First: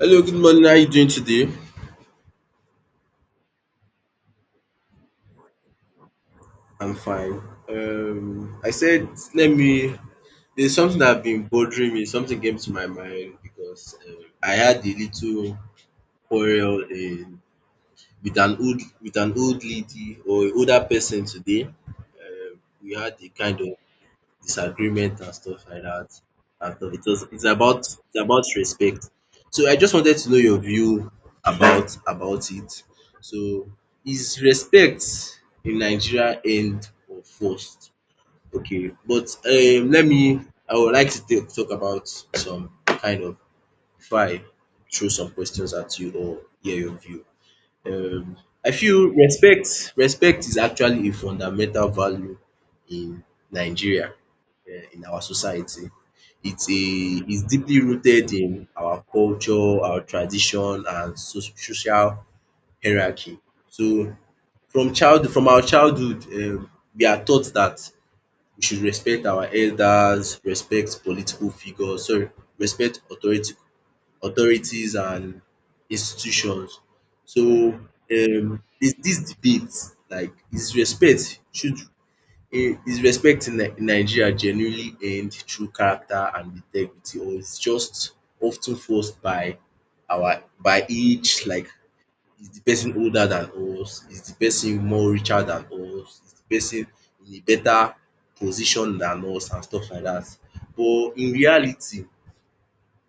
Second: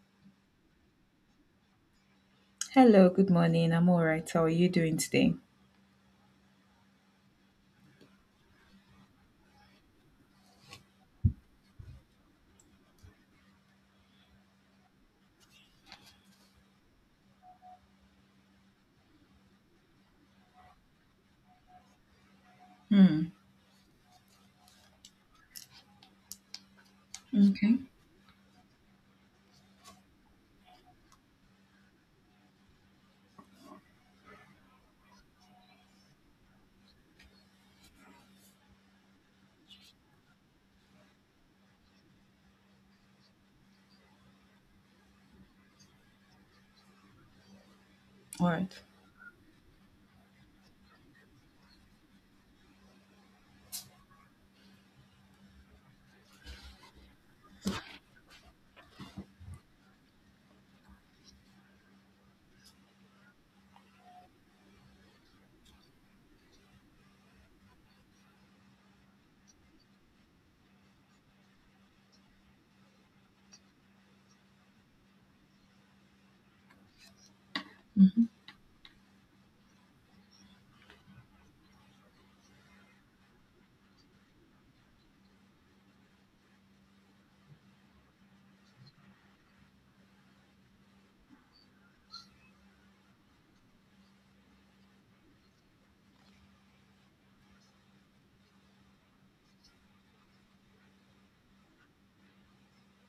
Hello, good morning. How are you doing today? Hello, good morning. I'm all right. How are you doing today? I'm fine. I said, let me. There's something that have been bothering me. Something came to my mind because I had a little quarrel with an old lady or an older person today. We had a Hmm. kind of disagreement and stuff like that. And stuff. It was it's about Okay. it's about respect. So I just wanted to know your view about it. So is respect in Nigeria end or forced? Okay, but let me I would like to talk about some kind of before I throw some questions at you or hear your view um All I right. feel respect is actually a fundamental value in Nigeria, in our society. It's deeply rooted in our culture, our tradition and so social hierarchy. So from our childhood we are taught that we should respect our elders, respect political figures, sorry, respect authority authorities and institutions. So Mhm. There's this debate like is respect in in Nigeria genuinely earned through character and integrity or is just often forced by our by each like is the person older than us, is the person more richer than us, is the person in a better position than us and stuff like that. But in reality,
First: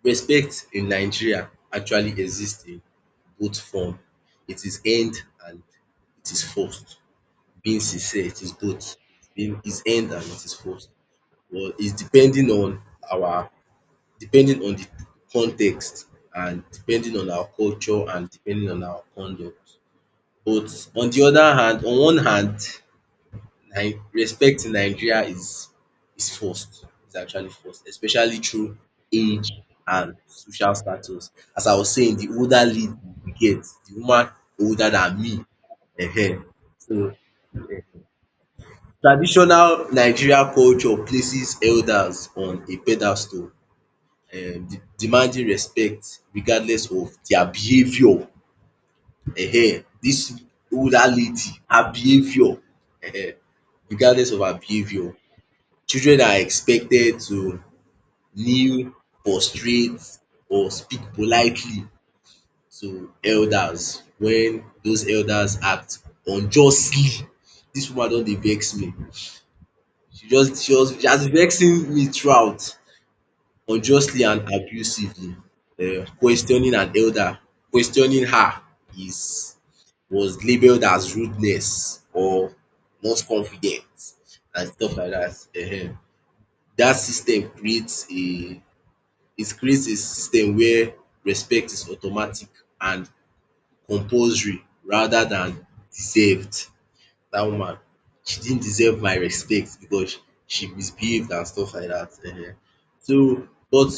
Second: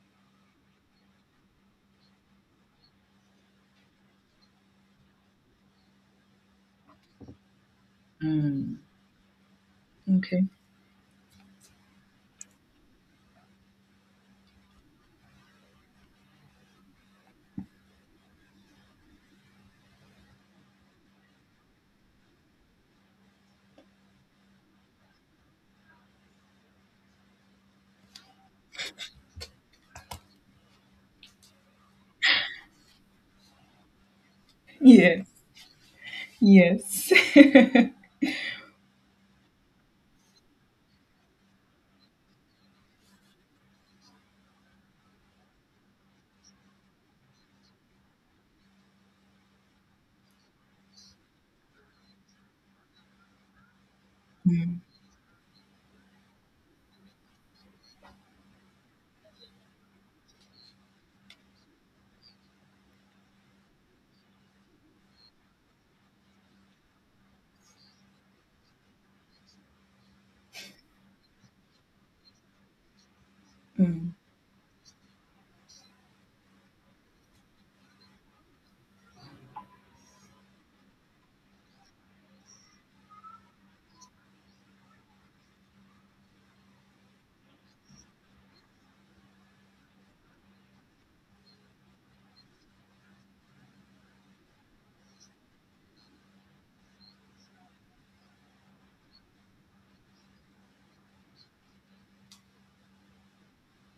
respect in Nigeria actually exists in both form. It is earned and it is forced. Being sincere, it is Mm. both. It's Being is earned and Okay. it is forced. Well, it's depending on our depending on the context and depending on our culture and depending on our conduct. But on one hand, respect in Nigeria is forced. It's actually forced, especially through age and social status. As I was saying, the older lead we get, the woman older than Yes, me. Ehen. So yes. traditional Nigeria culture places elders on a pedestal, demanding respect regardless of their behaviour. Ehen. Dis older lady, her behaviour, ehen, regardless of her Mm. behaviour, children are expected to kneel, prostrate or speak politely to elders when those elders act unjustly. Dis woman don dey vex me. She has been vexing me throughout Mm. unjustly and abusively. Questioning an elder, questioning her is was labelled as rudeness or not confident and stuff like dat. Dat system creates a system where respect is automatic and compulsory rather than deserved. Dat woman, she didn't deserve my respect because she misbehaved and stuff like dat. So but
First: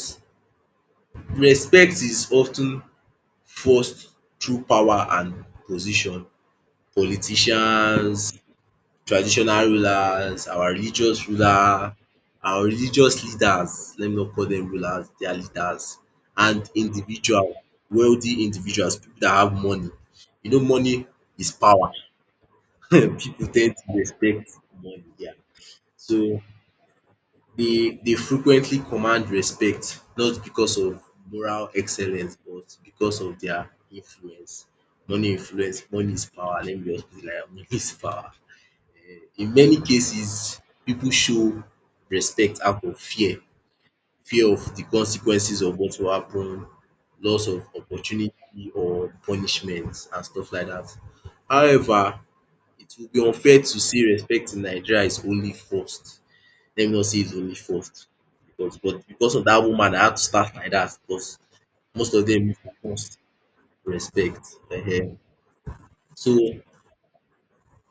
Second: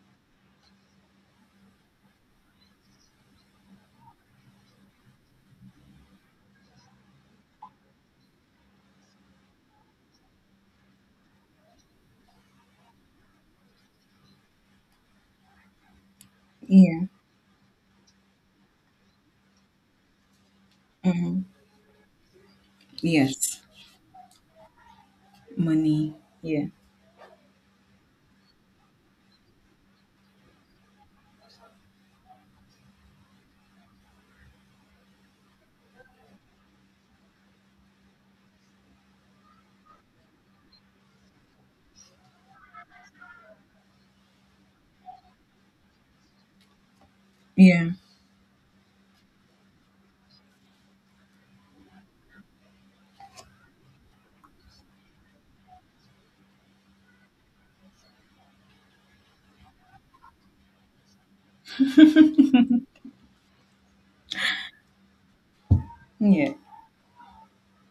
respect is of ten forced through power and position. Politicians, traditional rulers, our religious ruler, our religious leaders, let me not call them rulers, they are leaders, and Yeah. Wealthy individuals, people that have money. You know, money Mm. is power. People Yes. tend to respect money, yeah. Money. So Yeah. they frequently command respect, not because of moral excellence, but because of their influence. Money influence, money is power. Let me just put it like that, money is power. In many cases, pipu show respect out of fear, fear of the consequences of what will happen, loss of Yeah. opportunity or punishment and stuff like dat. However, it will be unfair to say respect in Nigeria is only forced. Let me not say it's only forced because of dat woman I had to start like dat because most of dem dey forced respect um. So Yeah.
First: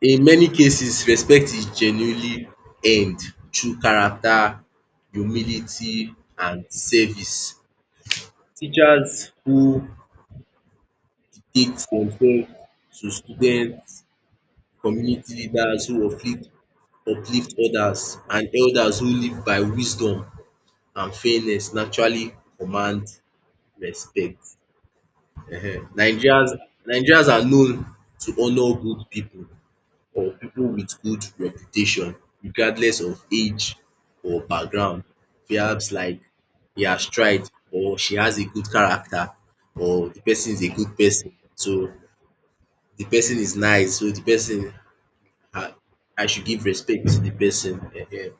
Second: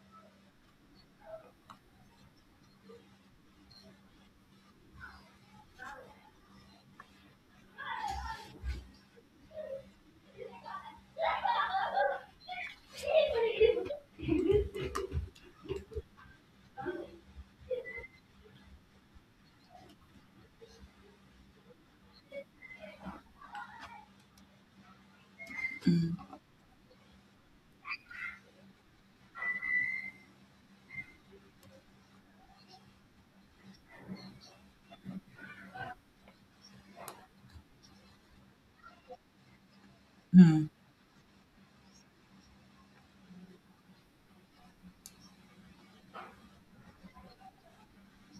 in many cases, respect is genuinely earned through character, humility and service. Teachers who dedicate themselves to students, community leaders who uplift others and elders who live by wisdom and fairness naturally command respect. um Mm. Nigerians Nigerians are known to honour good pipu or people with good reputation regardless of age or background. Perhaps like he has tried or she has a good character or the person is a Mm. good person. So the person is nice, um I should give respect to the pesin,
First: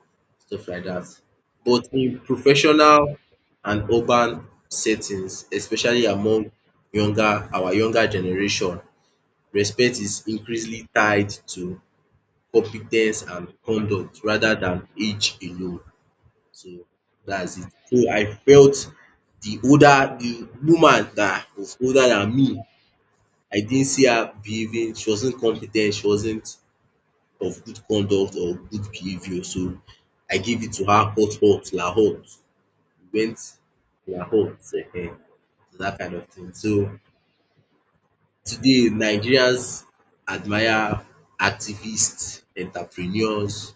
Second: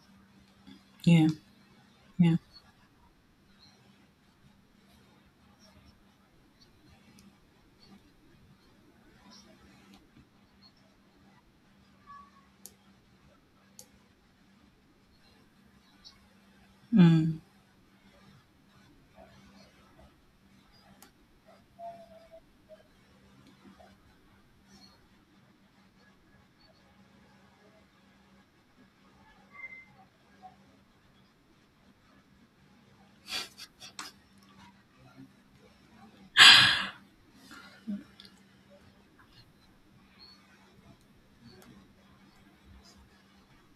stuff like that. Yeah. But in Yeah. professional and urban settings, especially among younger our younger generation, respect is increasingly tied to competence and conduct rather than age alone. So Mm. that's it. So I felt the woman that was older than me, I didn't see her behaving, she wasn't competent, she wasn't of good conduct or good behavior. So I gave it to her hot hot la hot. We went la hot ehen. So that kind of thing. So today Nigerians admire activists, entrepreneurs,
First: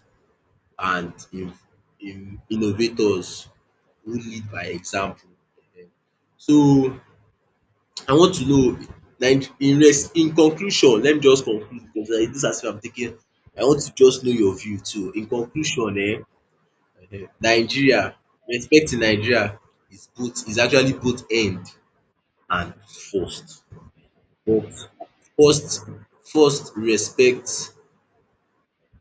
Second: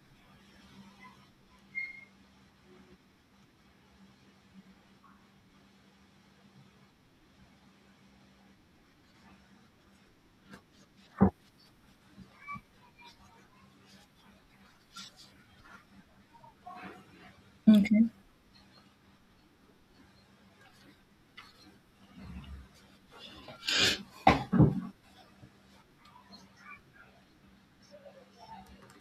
and in innovators who lead by example. um So I want to know, like in conclusion, let me just conclude because like dis as if I'm taking, I want to just know your view too. In conclusion, eh, Okay. Nigeria respect in Nigeria is actually both end and first, but first first respect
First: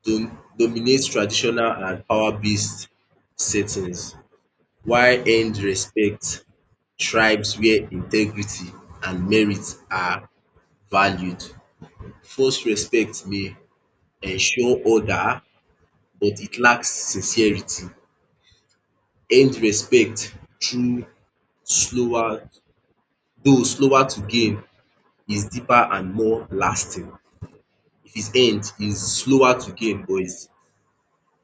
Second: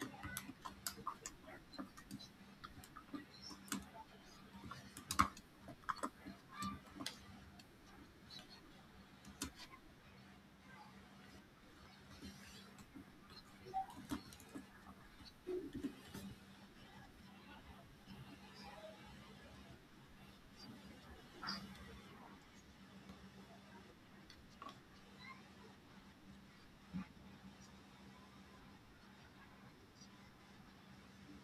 dominates traditional and power based settings, while earned respect thrives where integrity and merit are valued. False respect may ensure order but it lacks sincerity. Earned respect, through slower though slower to gain, is deeper and more lasting. If it's earned, it's slower to gain but it's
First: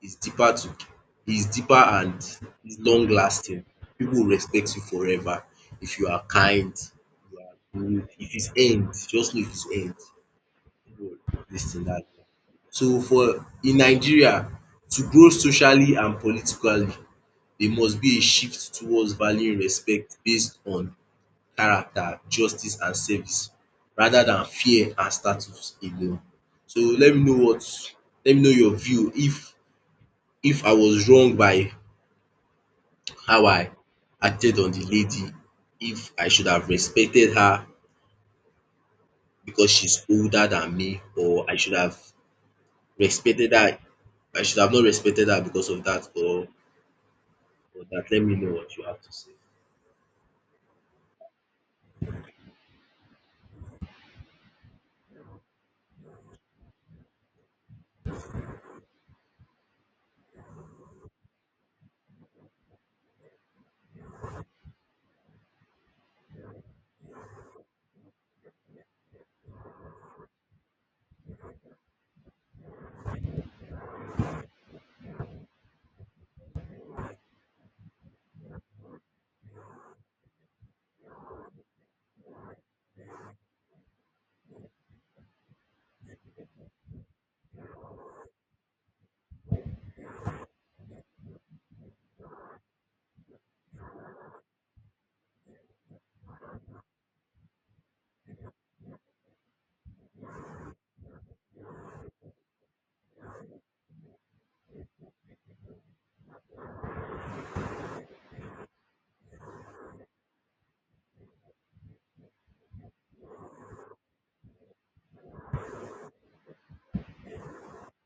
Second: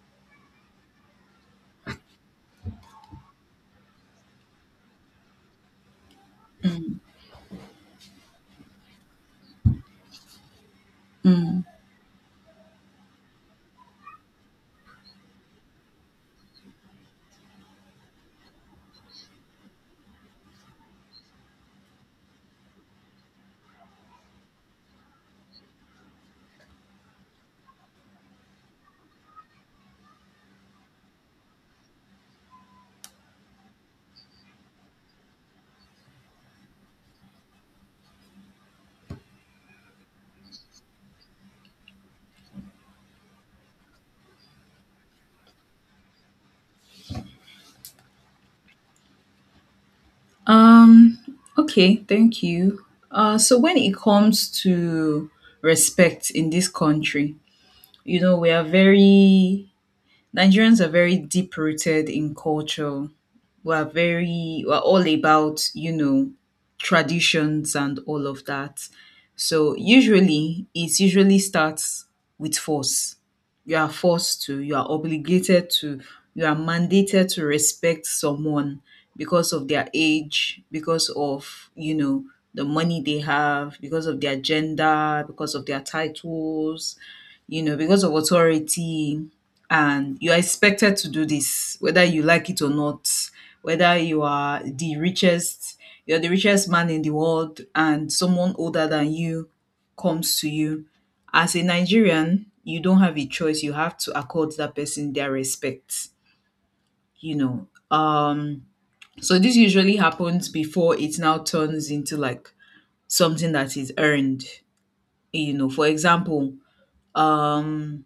is deeper to is deeper and is long lasting. People will respect you forever if you are kind, Mm. you are good. If it's end, just know if it's end, people will Mm. lis ten dat. So for in Nigeria, to grow socially and politically, there must be a shift towards valuing respect based on character, justice and service rather than fear and status alone. So let me know your view, if I was wrong by how I acted on the lady, if I should have respected her because she's older than me, or I should have respected her, I should have not respected her because of that, or that. Let me know what you have to say. Um. Okay. Thank you. So when it comes to respect in this country, we are very Nigerians are very deep rooted in culture. We're all about, traditions and all of that. So usually, it usually starts with force. You are forced to, you are obligated to, you are mandated to respect someone because of their age, because of, the money they have, because of their gender, because of their titles, because of authority, and you are expected to do this, whether you like it or not, whether you are the richest, you're the richest man in the world, and someone older than you comes to you. As a Nigerian, you don't have a choice. You have to accord that person their respect, you know. Um, so this usually happens before it now turns into like something that is earned. For example, um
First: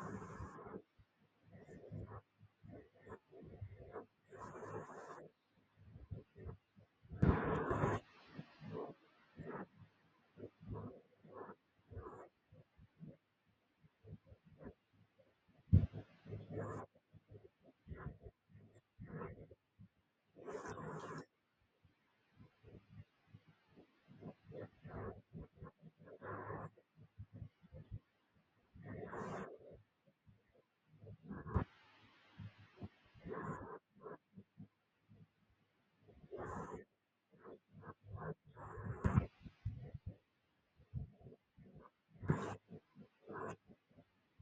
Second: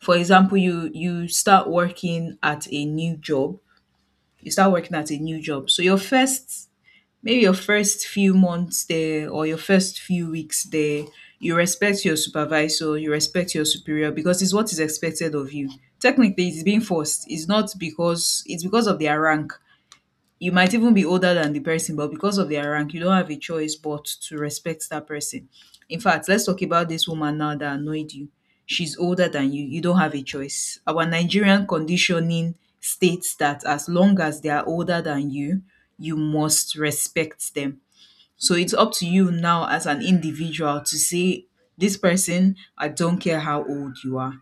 for example, you start working at a new job, you start working at a new job so your first maybe your first few months there, or your first few weeks there, you respect your supervisor, you respect your superior because it's what is expected of you. Technically it's being forced. It's not because, it's because of their rank. You might even be older than the person, but because of their rank, you don't have a choice but to respect that person. In fact, let's talk about this woman now that annoyed you. She's older than you. You don't have a choice. Our Nigerian conditioning states that as long as they are older than you, you must respect them. So it's up to you now as an individual to say, this person, I don't care how old you are.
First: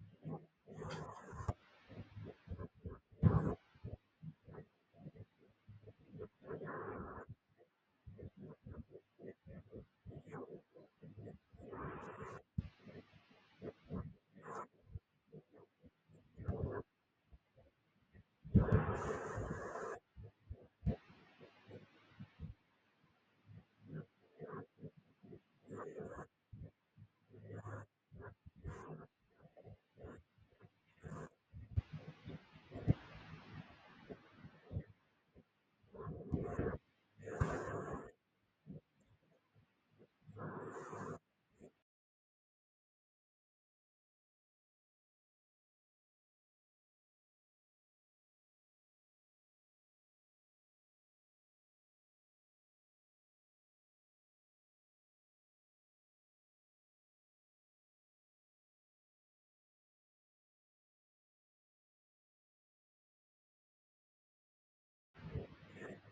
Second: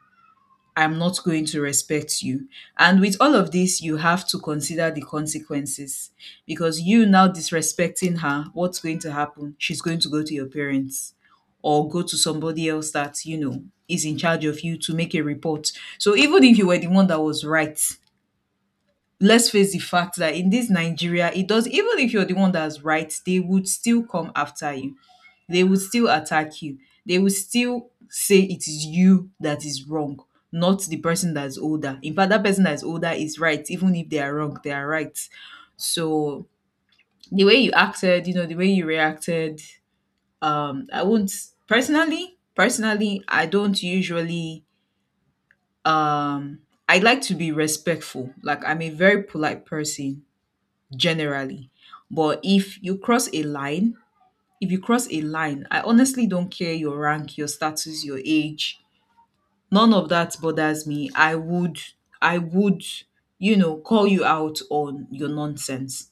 I'm not going to respect you. And with all of this, you have to consider the consequences, because you now disrespecting her, what's going to happen? She's going to go to your parents or go to somebody else that, is in charge of you to make a report. So even if you were the one that was right, let's face the fact that in this Nigeria, it does, even if you're the one that's right, they would still come after you, they will still attack you. They will still say it is you that is wrong, not the person that's older. In fact, that person that's older is right, even if they are wrong, they are right. So the way you acted, the way you reacted, I won't, personally, I don't usually, um I like to be respectful. Like, I'm a very polite person generally. But if you cross a line, if you cross a line, I honestly don't care your rank, your status, your age. None of that bothers me. I would, call you out on your nonsense.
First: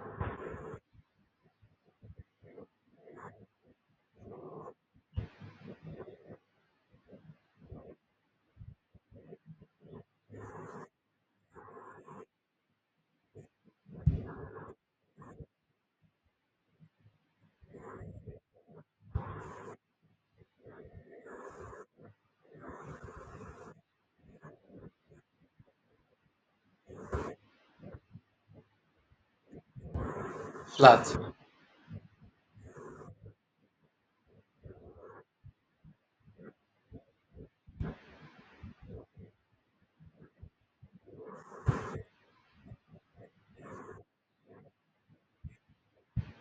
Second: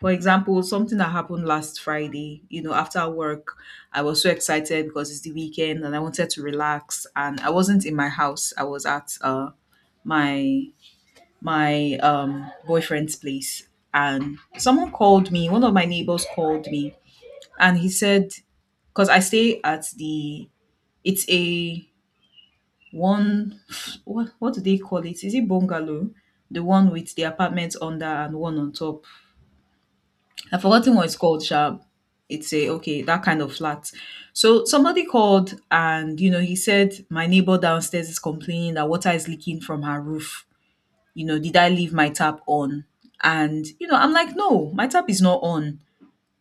For example, something that happened last Friday, after work, I was so excited because it's the weekend and I wanted to relax and I wasn't in my house. I was at my my boyfriend's place, and someone called me, one of my neighbors called me, and he said, because I stay at the, it's a, one, what do they call it? Is it bungalow? The one with the apartments under and one on top. I've forgotten Flat. what it's called, Sharp. It's a Okay, that kind of flat. So somebody called, and he said, my neighbor downstairs is complaining that water is leaking from her roof. Did I leave my tap on? And I'm like, no, my tap is not on.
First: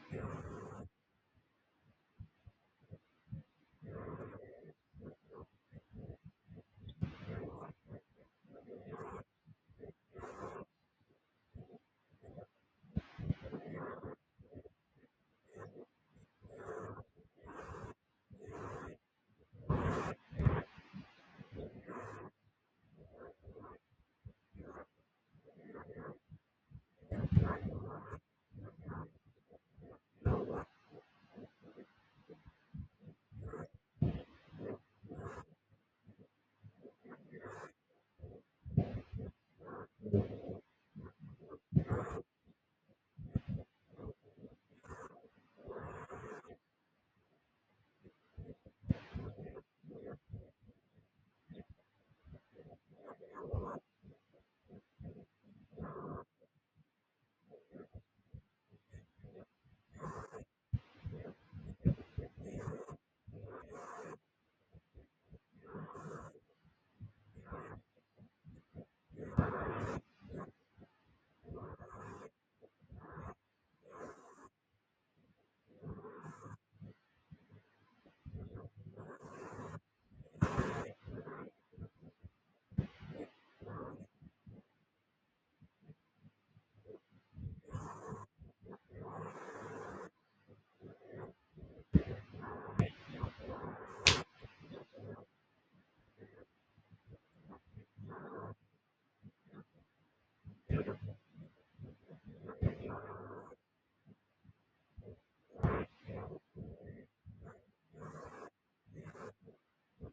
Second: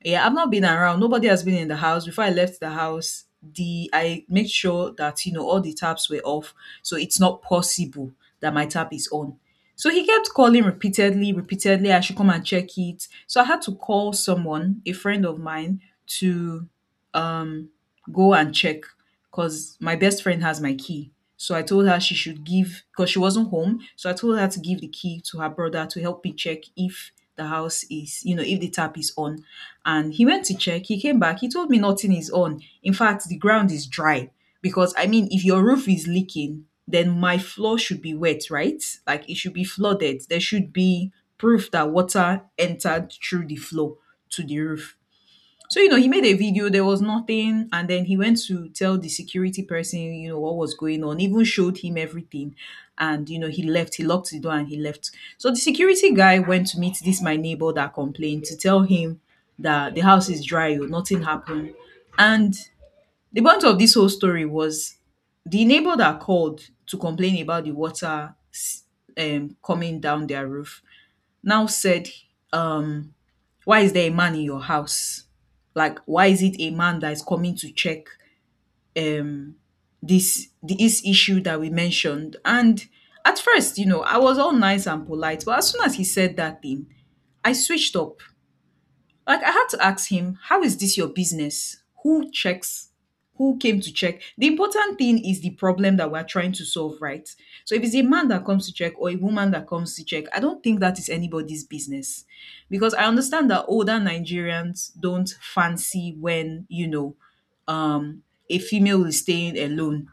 Yeah, I've not been around. Nobody has been in the house. Before I left the house, the I make sure that all the taps were off, so it's not possible that my tap is on. So he kept calling repeatedly, repeatedly. I should come and check it. So I had to call someone, a friend of mine, to um go and check, because my best friend has my key. So I told her she should give, because she wasn't home, so I told her to give the key to her brother to help me check if the house is, if the tap is on. And he went to check. He came back. He told me nothing is on. In fact, the ground is dry. Because, I mean, if your roof is leaking, then my floor should be wet, right? Like, it should be flooded. There should be proof that water entered through the floor to the roof. So, he made a video, there was nothing. And then he went to tell the security person, what was going on, even showed him everything. And, he left, he locked the door, and he left. So the security guy went to meet this, my neighbor that complained, to tell him that the house is dry, oh, nothing happened. And the point of this whole story was, the neighbor that called to complain about the water coming down their roof now said, um, why is there a man in your house? Like, why is it a man that is coming to check um this issue that we mentioned? And at first, I was all nice and polite, but as soon as he said that thing, I switched up. Like, I had to ask him, how is this your business? Who checks? Who came to check? The important thing is the problem that we're trying to solve, right? So if it's a man that comes to check or a woman that comes to check, I don't think that is anybody's business. Because I understand that older Nigerians don't fancy when, um, a female is staying alone,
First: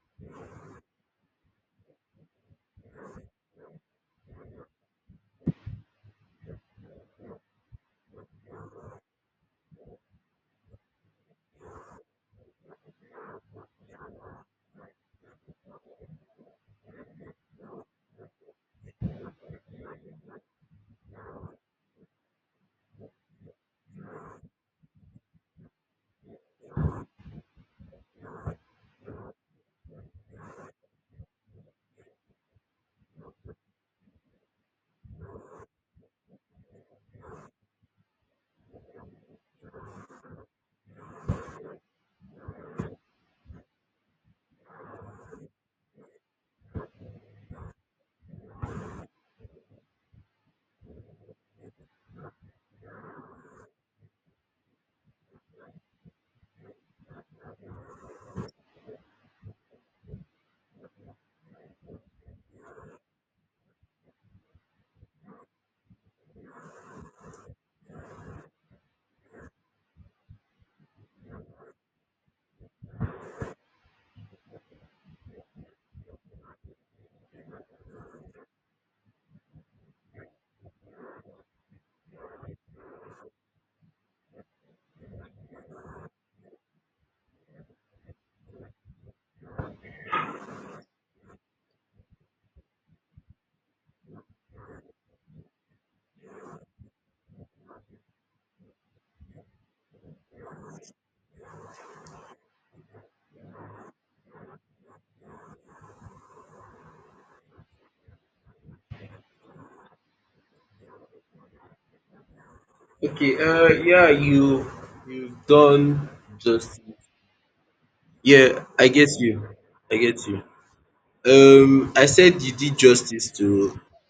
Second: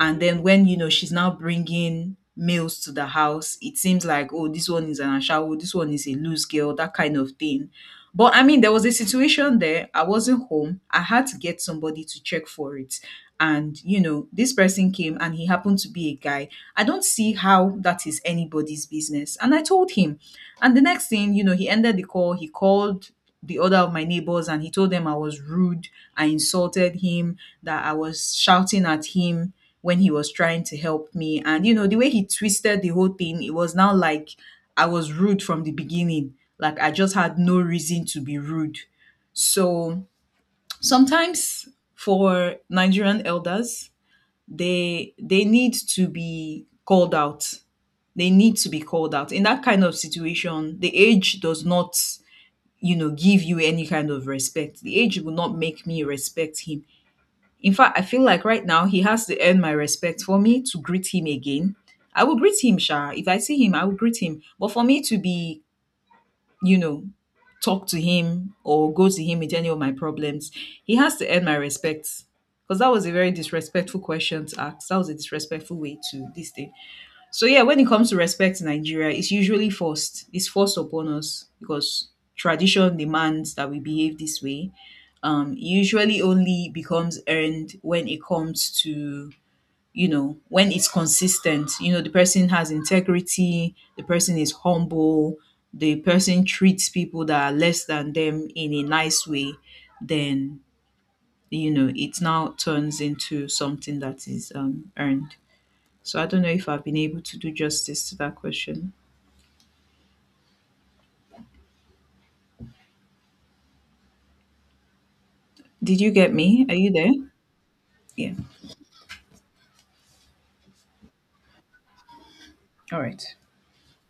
and then when she's now bringing males to the house, it seems like, oh, this one is an ashawo, this one is a loose girl, that kind of thing. But I mean, there was a situation there. I wasn't home. I had to get somebody to check for it. And, this person came and he happened to be a guy. I don't see how that is anybody's business. And I told him. And the next thing, you know, he ended the call. He called the other of my neighbors and he told them I was rude. I insulted him, that I was shouting at him when he was trying to help me. And, the way he twisted the whole thing, it was now like I was rude from the beginning. Like, I just had no reason to be rude. So sometimes for Nigerian elders, they need to be called out, in that kind of situation. The age does not, give you any kind of respect. The age will not make me respect him. In fact, I feel like right now he has to earn my respect. For me to greet him again, I will greet him sha. If I see him, I will greet him. But for me to be, you know, talk to him or go to him with any of my problems, he has to earn my respect. Because that was a very disrespectful question to ask. That was a disrespectful way to this thing. So yeah, when it comes to respect in Nigeria, it's usually forced. It's forced upon us because tradition demands that we behave this way. It usually only becomes earned when it comes to, when it's consistent, the person has integrity, the person is humble, the person treats people that are less than them in a nice way, then, it now turns into something that is, earned. So I don't know if I've been able to do justice to that question. Okay, yeah, you you've Did done you get me? Are justice. you there? Yeah. Yeah, I get you. I get you. I said you did All justice right. to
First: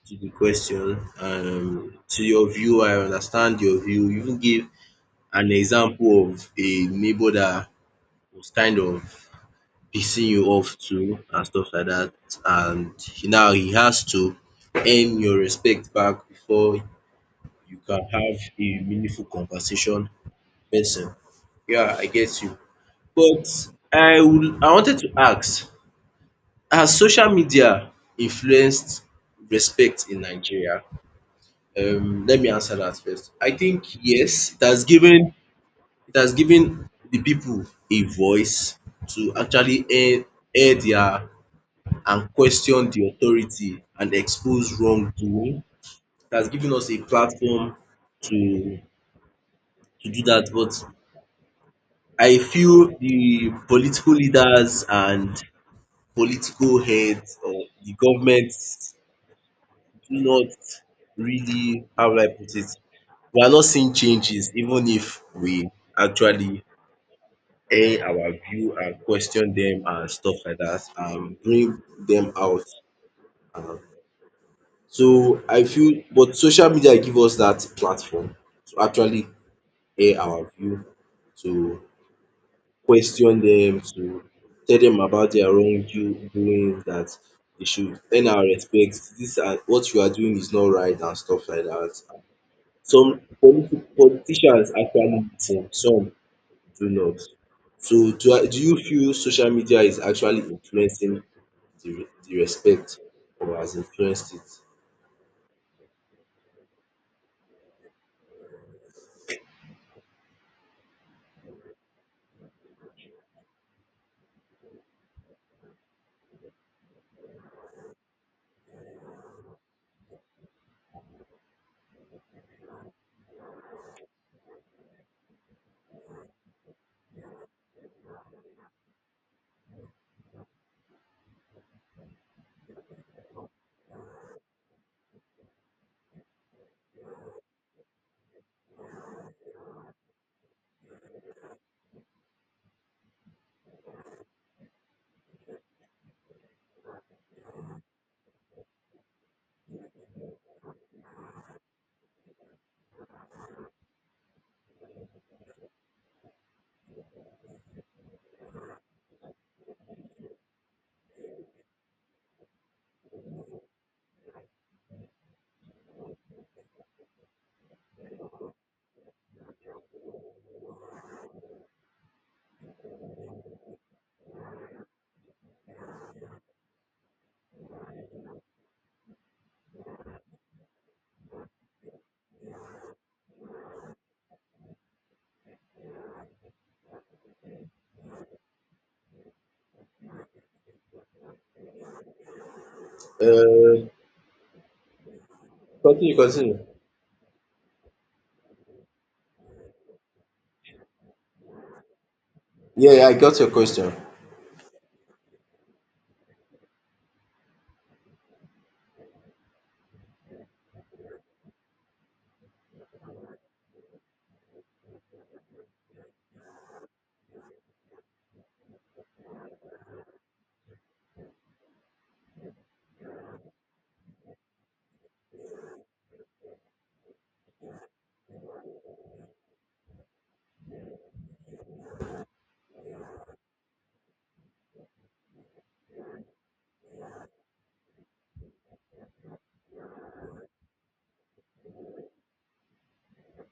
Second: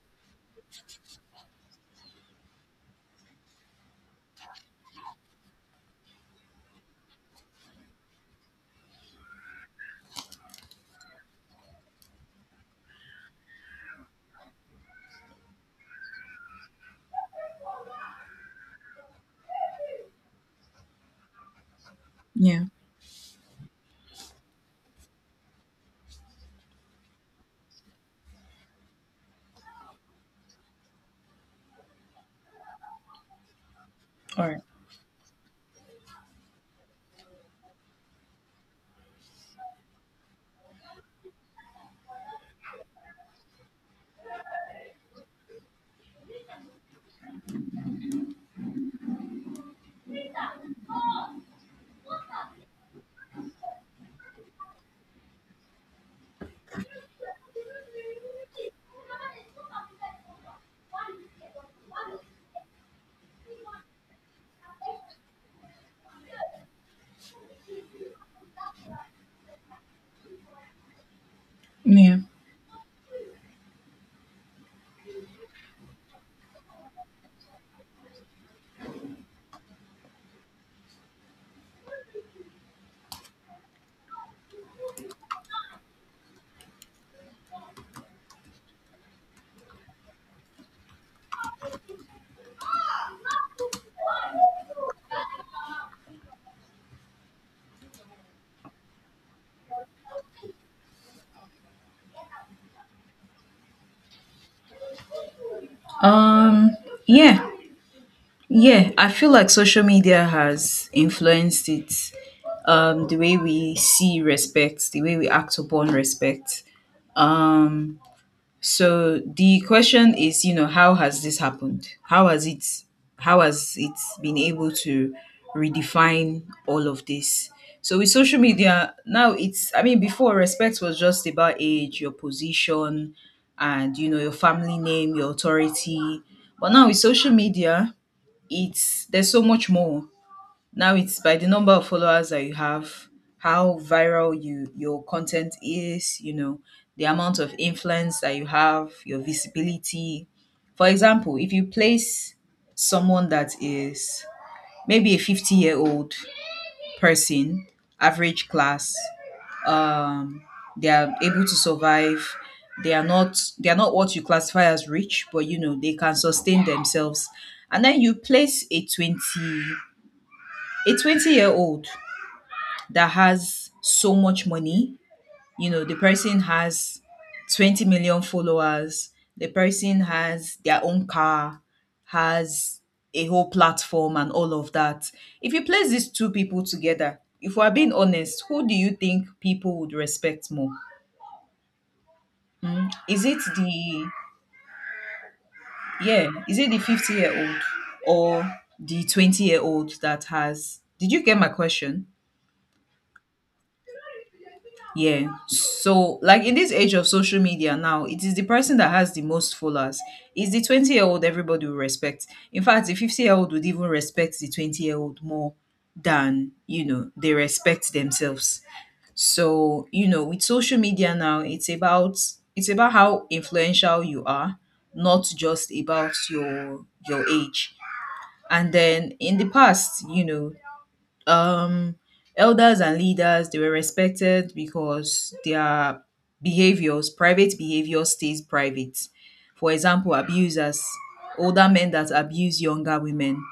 to the question. To your view, I understand your view. You even gave an example of a neighbor that was kind of pissing you off too and stuff like that, and now he has to earn your respect back before you can have a meaningful conversation person. Yeah, I get you. Yeah. But I wanted to ask, has social media influenced respect in Nigeria? Let me answer that first. I think All yes, right. it has given the people a voice to actually air their and question the authority and expose wrongdoing. It has given us a platform to to do that. But I feel the political leaders and political heads or the government do not really, how will I put it, we are not seeing changes even if we actually air our view and question them and stuff like that and bring Yeah. them out. Um, so I feel, but social media give us that platform to actually air our view, to question them, to tell them about their wrongdoing, that they should earn our respect. This, and what you are doing is not right and stuff like that. Some politicians actually listen, some do not. So do you feel social media is actually influencing the, the respect or has influenced it? um yeah, yeah, I feel like social media has influenced it, the way we see respect, the way we act upon respect. Um, so the question is, how has this happened? How has it? How has it been able to redefine all of this? So with social media now, it's, I mean, before respect was just about age, your position, and your family name, your authority. But now with social media, it's there's so much more. Now it's by the number of followers that you have, how viral your content is, the amount of influence that you have, your visibility. For example, if you place someone that is maybe a 50-year-old person, average class, um they are able to survive. They are not what you classify as rich, but they can sustain themselves. And then you place a 20-year-old that has so much money. You know, the person has 20 million followers, the person has their own car, has a whole platform and all of that. If you place these two people together, if we're being honest, who do you think people would respect more? Is it Uh, the continue, Yeah, continue. is it the 50-year-old or the 20-year old. That has Did you get my question? Yeah, I got your question. Yeah. So, like in this age of social media now, it is the person that has the most followers. It's the 20-year-old everybody will respect. In fact, the 50-year-old would even respect the 20-year-old more than, they respect themselves. So, with social media now, it's about how influential you are, not just about your age. And then in the past, um elders and leaders they were respected because their behaviors private behavior stays private. For example, abusers, older men that abuse younger women,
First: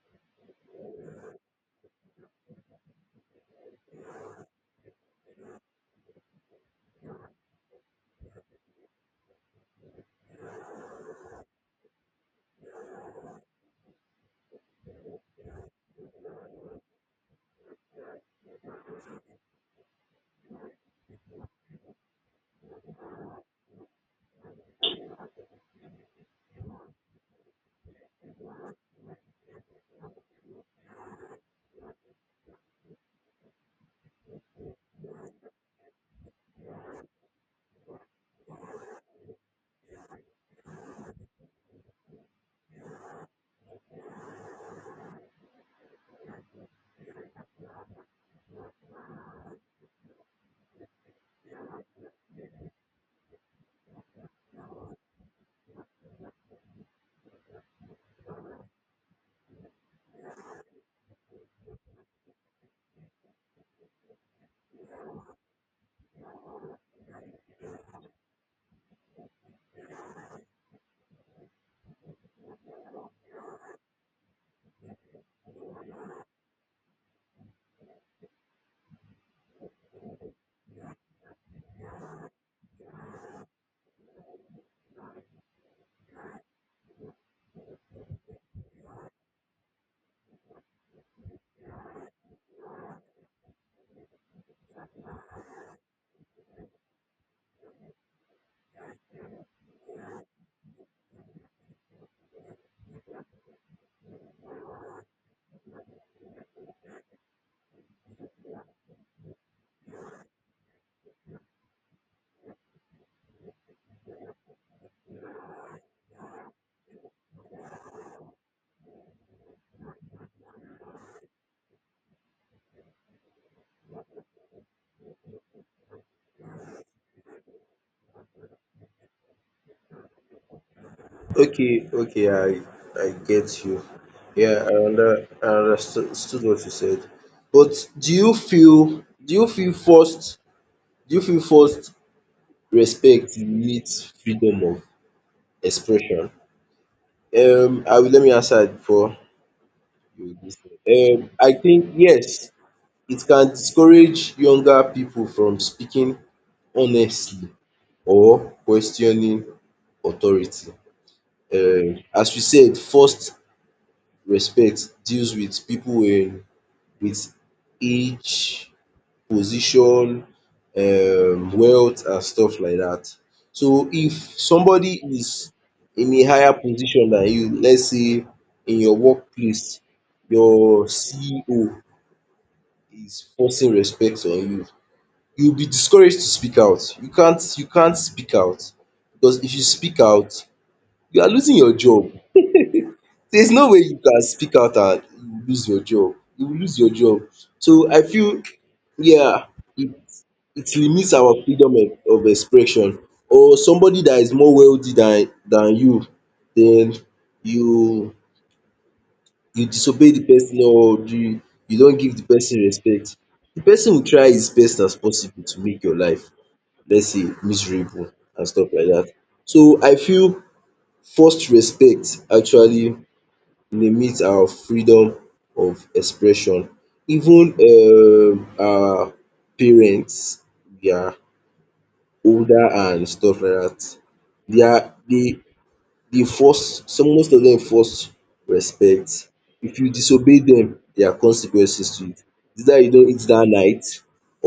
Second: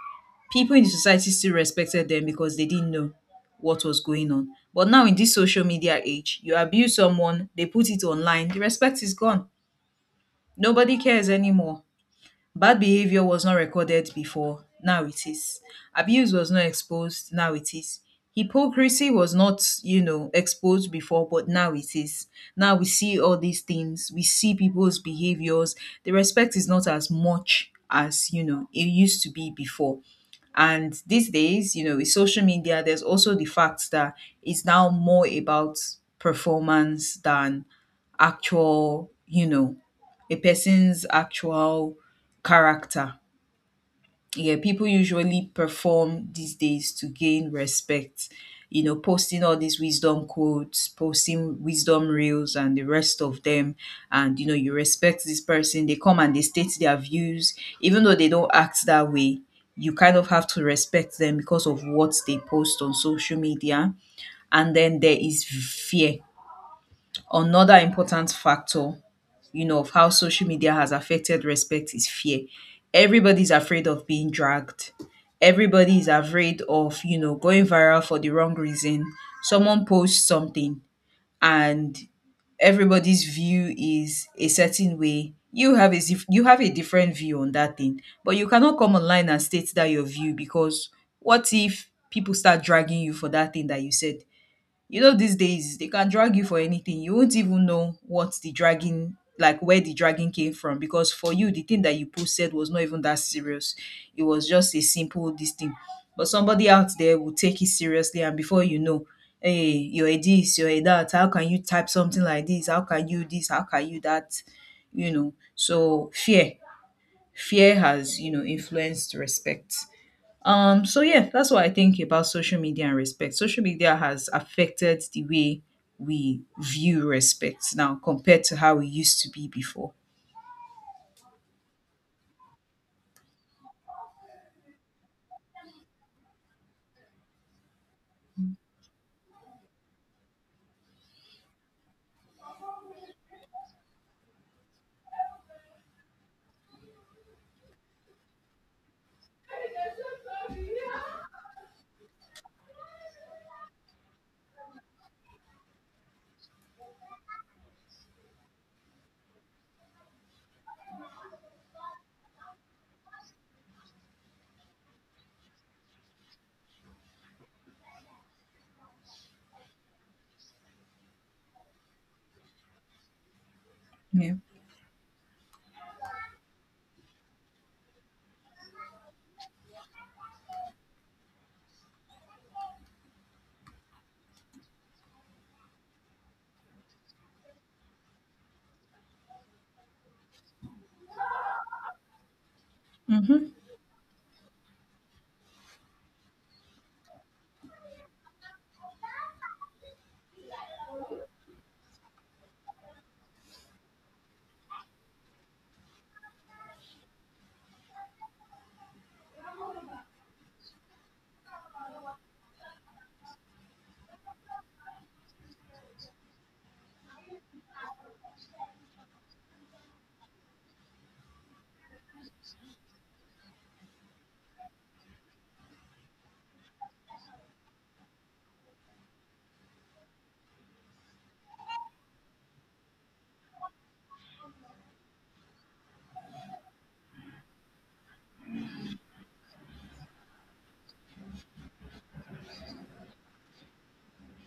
people in the society still respected them because they didn't know what was going on. But now in this social media age, you abuse someone, they put it online, the respect is gone. Nobody cares anymore. Bad behavior was not recorded before, now it is. Abuse was not exposed, now it is. Hypocrisy was not, exposed before, but now it is. Now we see all these things, we see people's behaviors. The respect is not as much as, it used to be before. And these days, with social media, there's also the fact that it's now more about performance than actual, a person's actual character. Yeah, people usually perform these days to gain respect. Posting all these wisdom quotes, posting wisdom reels, and the rest of them. And you respect this person. They come and they state their views, even though they don't act that way. You kind of have to respect them because of what they post on social media. And then there is fear. Another important factor, of how social media has affected respect is fear. Everybody's afraid of being dragged. Everybody is afraid of, going viral for the wrong reason. Someone posts something, and everybody's view is a certain way. You have a different view on that thing, but you cannot come online and state that your view, because what if people start dragging you for that thing that you said? These days they can drag you for anything. You won't even know what the dragging like where the dragging came from, because for you the thing that you posted was not even that serious. It was just a simple this thing. But somebody out there will take it seriously, and before you know, hey, you're a this, you're a that, how can you type something like this? How can you this? How can you that? So fear. Fear has, influenced respect. So yeah, that's what I think about social media and respect. Social media has affected the way we view respect now compared to how we used to be before. Okay, okay, I get you. Yeah, I understood what you said. But do you feel forced respect limits freedom of expression? I will let me answer it before. I think yes, it can discourage younger people from speaking honestly or questioning authority. As we said, first respect deals with people with age, position, wealth and stuff like that. So if Yeah. somebody is in a higher position than you, let's say in your workplace, your CEO is forcing respect on you. You will be discouraged to speak out. You can't speak out because if you speak out, you are losing your job. Mm-hmm. There's no way you can speak out and you will lose your job. You will lose your job. So I feel, yeah, it it limits our freedom of expression. Or somebody that is more wealthy than you, then you you disobey the person, or you don give the person respect, the person will try his best as possible to make your life, let's say, miserable and stuff like dat. So I feel forced respect actually limit our freedom of expression. Even our parents, their older and stuff like dat, their dey dey force, some most of dem force respect. If you disobey dem, there are consequences to it. Either you don eat dat night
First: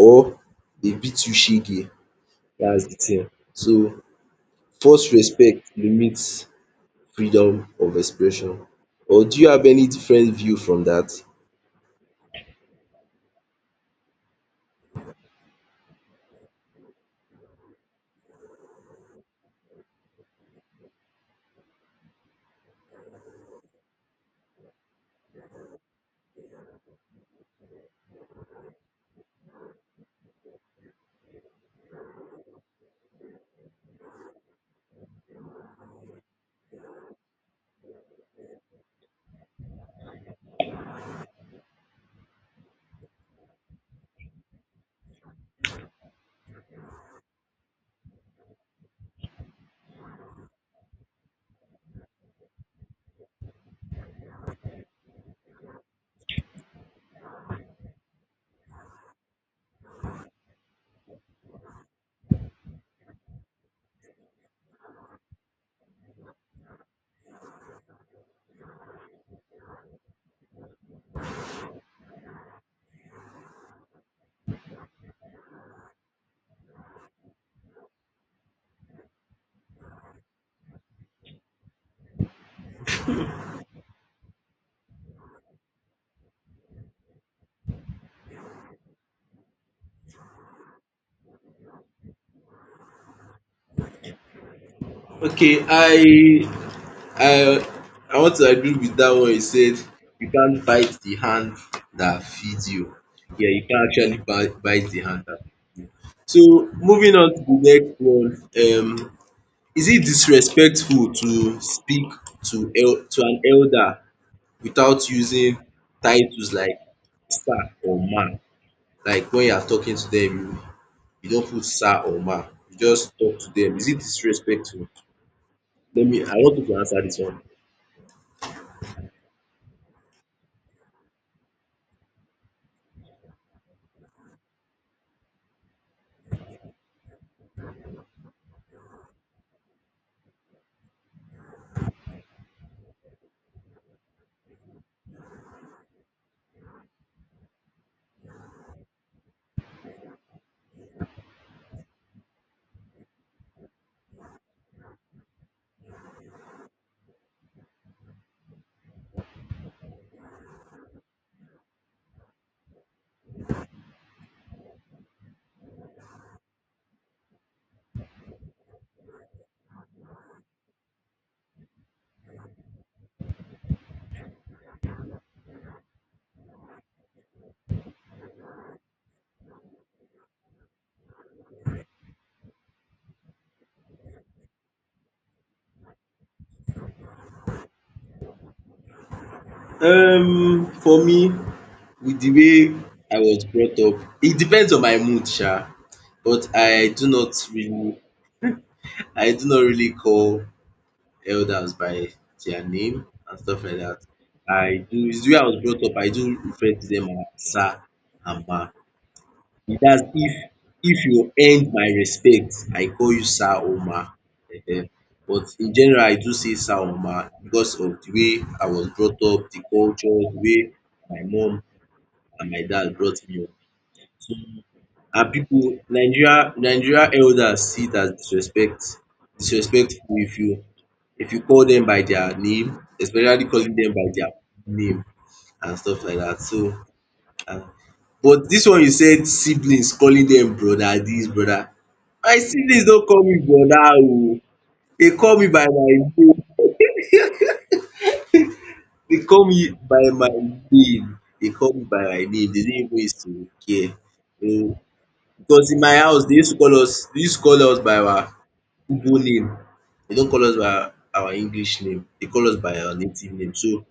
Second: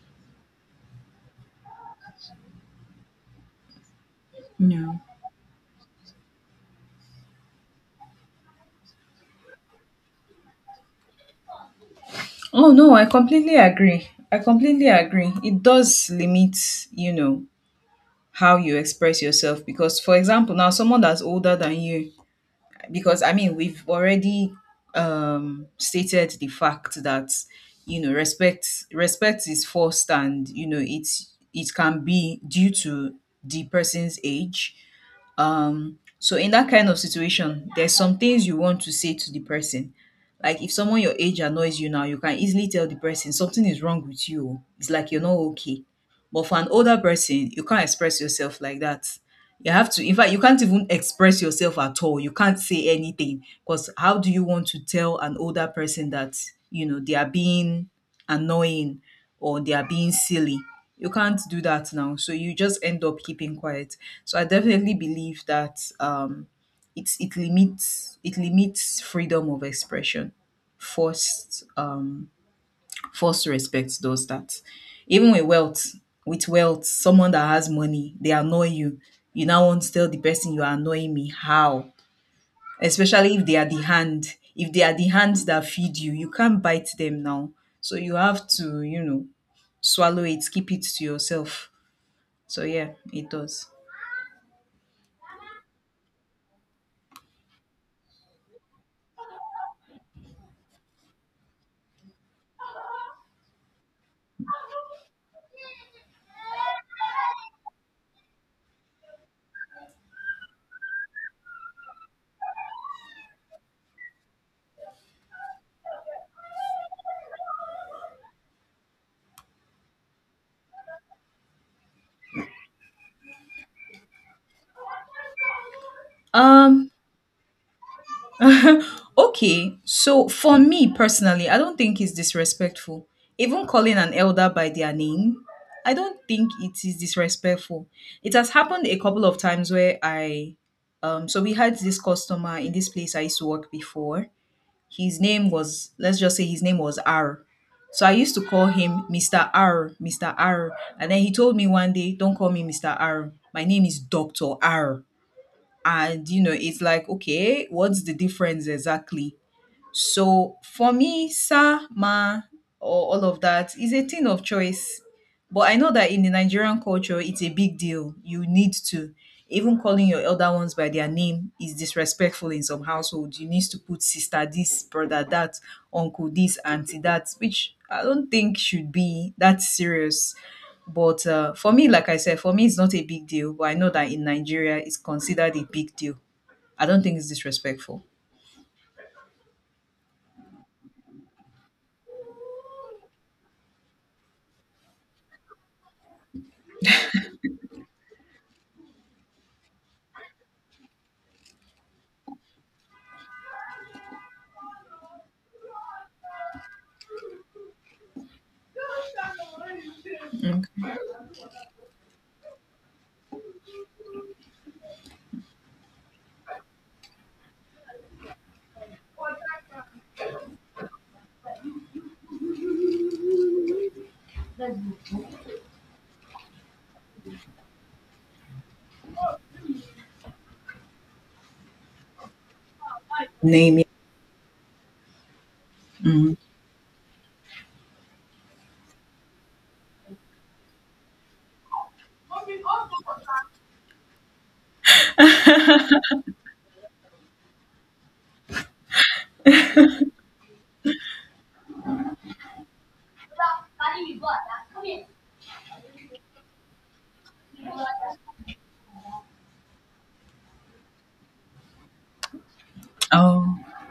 or dey beat you shege, dats de thing. So Yeah. force respect limits freedom of expression. Or do you have any different view from dat? Oh no, I completely agree. I completely agree. It does limit, you know, how you express yourself because, for example, now someone that's older than you, because I mean we've already stated the fact that respect is forced, and it can be due to the person's age. So in that kind of situation, there's some things you want to say to the person, like if someone your age annoys you now, you can easily tell the person something is wrong with you, oh, it's like you're not okay. But for an older person, you can't express yourself like that. You have to, in fact, you can't even express yourself at all, you can't say anything. Because how do you want to tell an older person that they are being annoying, or they are being silly. You can't do that now. So you just end up keeping quiet. So I definitely believe that it limits freedom of expression. Forced um, forced respect does that. Even with wealth, someone that has money, they annoy you. You now want to tell the person you are annoying me. How? Especially if they are the hand. If they are the hands that feed you, you can't bite them now. So you have to, swallow it, keep it to yourself. So yeah, it does. Okay, I I want to agree with that one. He said, "You can't bite the hand that feeds you." Yeah, you can't actually bite the hand that feeds you. So moving on to the next one, is it disrespectful to speak to an elder without using titles like sir or ma? Like when you are talking to them, you don't put sir or ma. You just talk to them. Is it disrespectful? Let me. I want you to Um answer this one. okay, so for me personally, I don't think it's disrespectful. Even calling an elder by their name, I don't think it is disrespectful. It has happened a couple of times where I so we had this customer in this place I used to work before. His name was let's just say his name was R. So I used to call him Mr. R, Mr. R. And then he told me one day, don't call me Mr. R. My name is Dr. R. And it's like, okay, what's the difference exactly? So for me, sa, ma, or all of that is a thing of choice. But I know that in the Nigerian culture, it's a big deal. You need to. Even calling your elder ones by their name is disrespectful in some households. You need to put sister this, brother that, uncle this, auntie that, which I don't think should be that serious. But for me, like I said, for me, it's not a big deal. But I know that in Nigeria, it's considered a big deal. I don't think it's disrespectful. For me, with the way I was brought up, it depends on my mood sha, but I do not really call elders by their name and stuff like that. I do, it's the way I was brought up, I do refer to them as sir and ma. Dats Mm. if you earn my respect, I call you sir or ma. um but in general, I do say sir or ma because of the way I was brought up, the culture, the way my mom and my dad brought me up. So, and people Nigeria elders see it as disrespectful if you call them by their name, especially calling Name. them by their name and stuff like that. So, uh, but this one you said siblings calling them brother this, brother. My siblings don't call me brother oo. They call me by my name. They call me by my name. They call me by my name. They didn't even used to care. So, because in my house they used to call us by our Igbo name. They don't call us by our English name. They call us by our native name. Oh, So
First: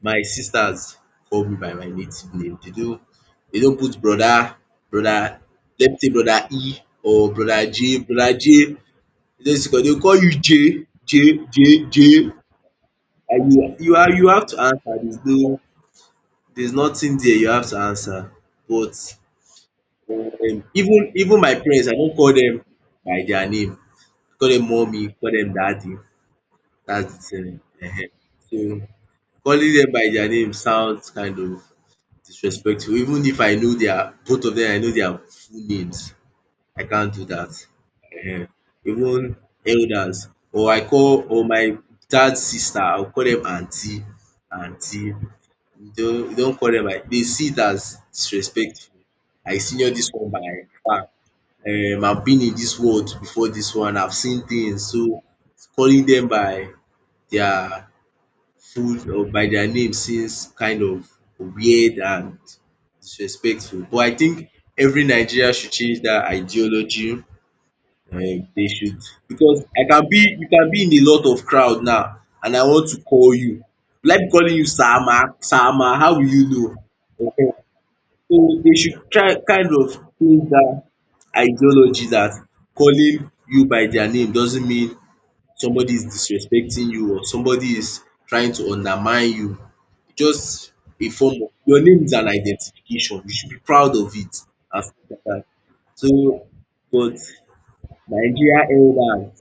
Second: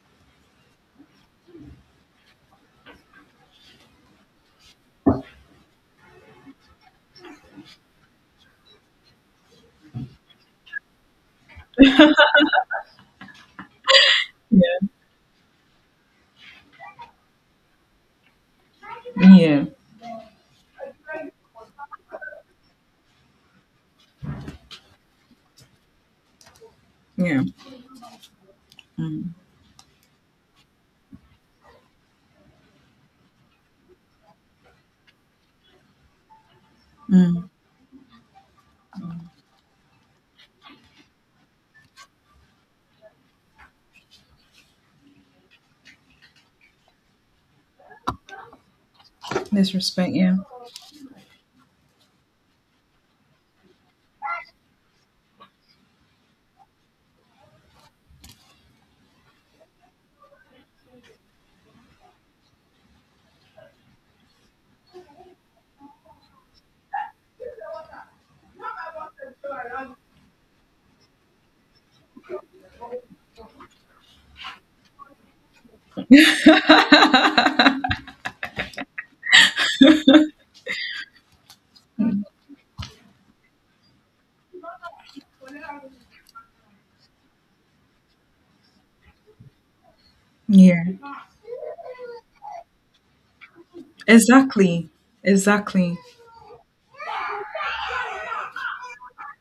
my sisters call me by my native name. They don't put brother, let me say brother E or brother J. Brother J. They call you JJJJ, and you are, you have to yeah, answer. There's nothing there, you have to answer. But yeah, even my parents, I don't call them by their name. I call them mommy, call them daddy. That's the yeah. thing. Ehen. So Mm, calling them by their name sounds kind of disrespectful. Even if I know their both of them, I know their full names. I can't do mm. that. Ehen. Even elders, or I call or my dad's sister, I'll call them auntie. You don't call them by. They see it as disrespectful. I senior this Disrespect, one yeah, by I've been in this world before this one, I've seen things, so calling them by their full or by their name seems kind of weird and disrespectful, but I think every Nigerian should change that ideology, they should, because I can be you can be in a lot of crowd now and I want to call you, will I be calling you Sama, Sama, how will you know? So they should try kind of change dat ideology that calling you by their name doesn't mean somebody is disrespecting you or somebody is trying to undermine you. Just a yeah. form of your name is an identification. You should be proud of it and Exactly, stuff like dat. exactly. So, but Nigeria elders,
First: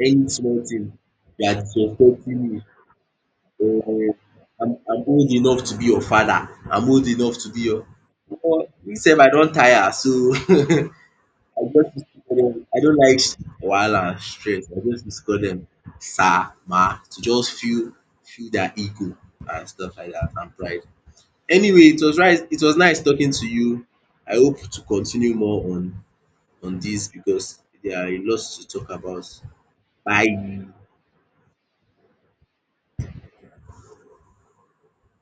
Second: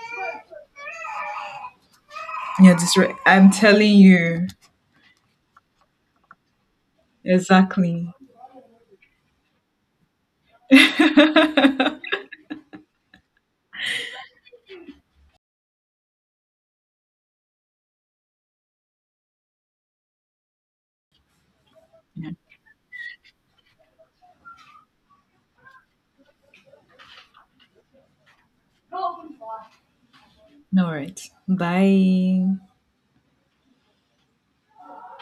any small thing, they are disrespecting you. Yeah, I'm telling Oh, you, I'm old enough to be your father. I'm old enough to be your exactly. Omo, me sef I don tire so I just use to call dem. I don't like wahala and stress. I just use to call them sir, ma, to just feel their ego and stuff like dat and pride. Anyway, Yeah. It was nice talking to you. I hope to continue more on this because there are a lot to talk about. Bye. All right. Bye.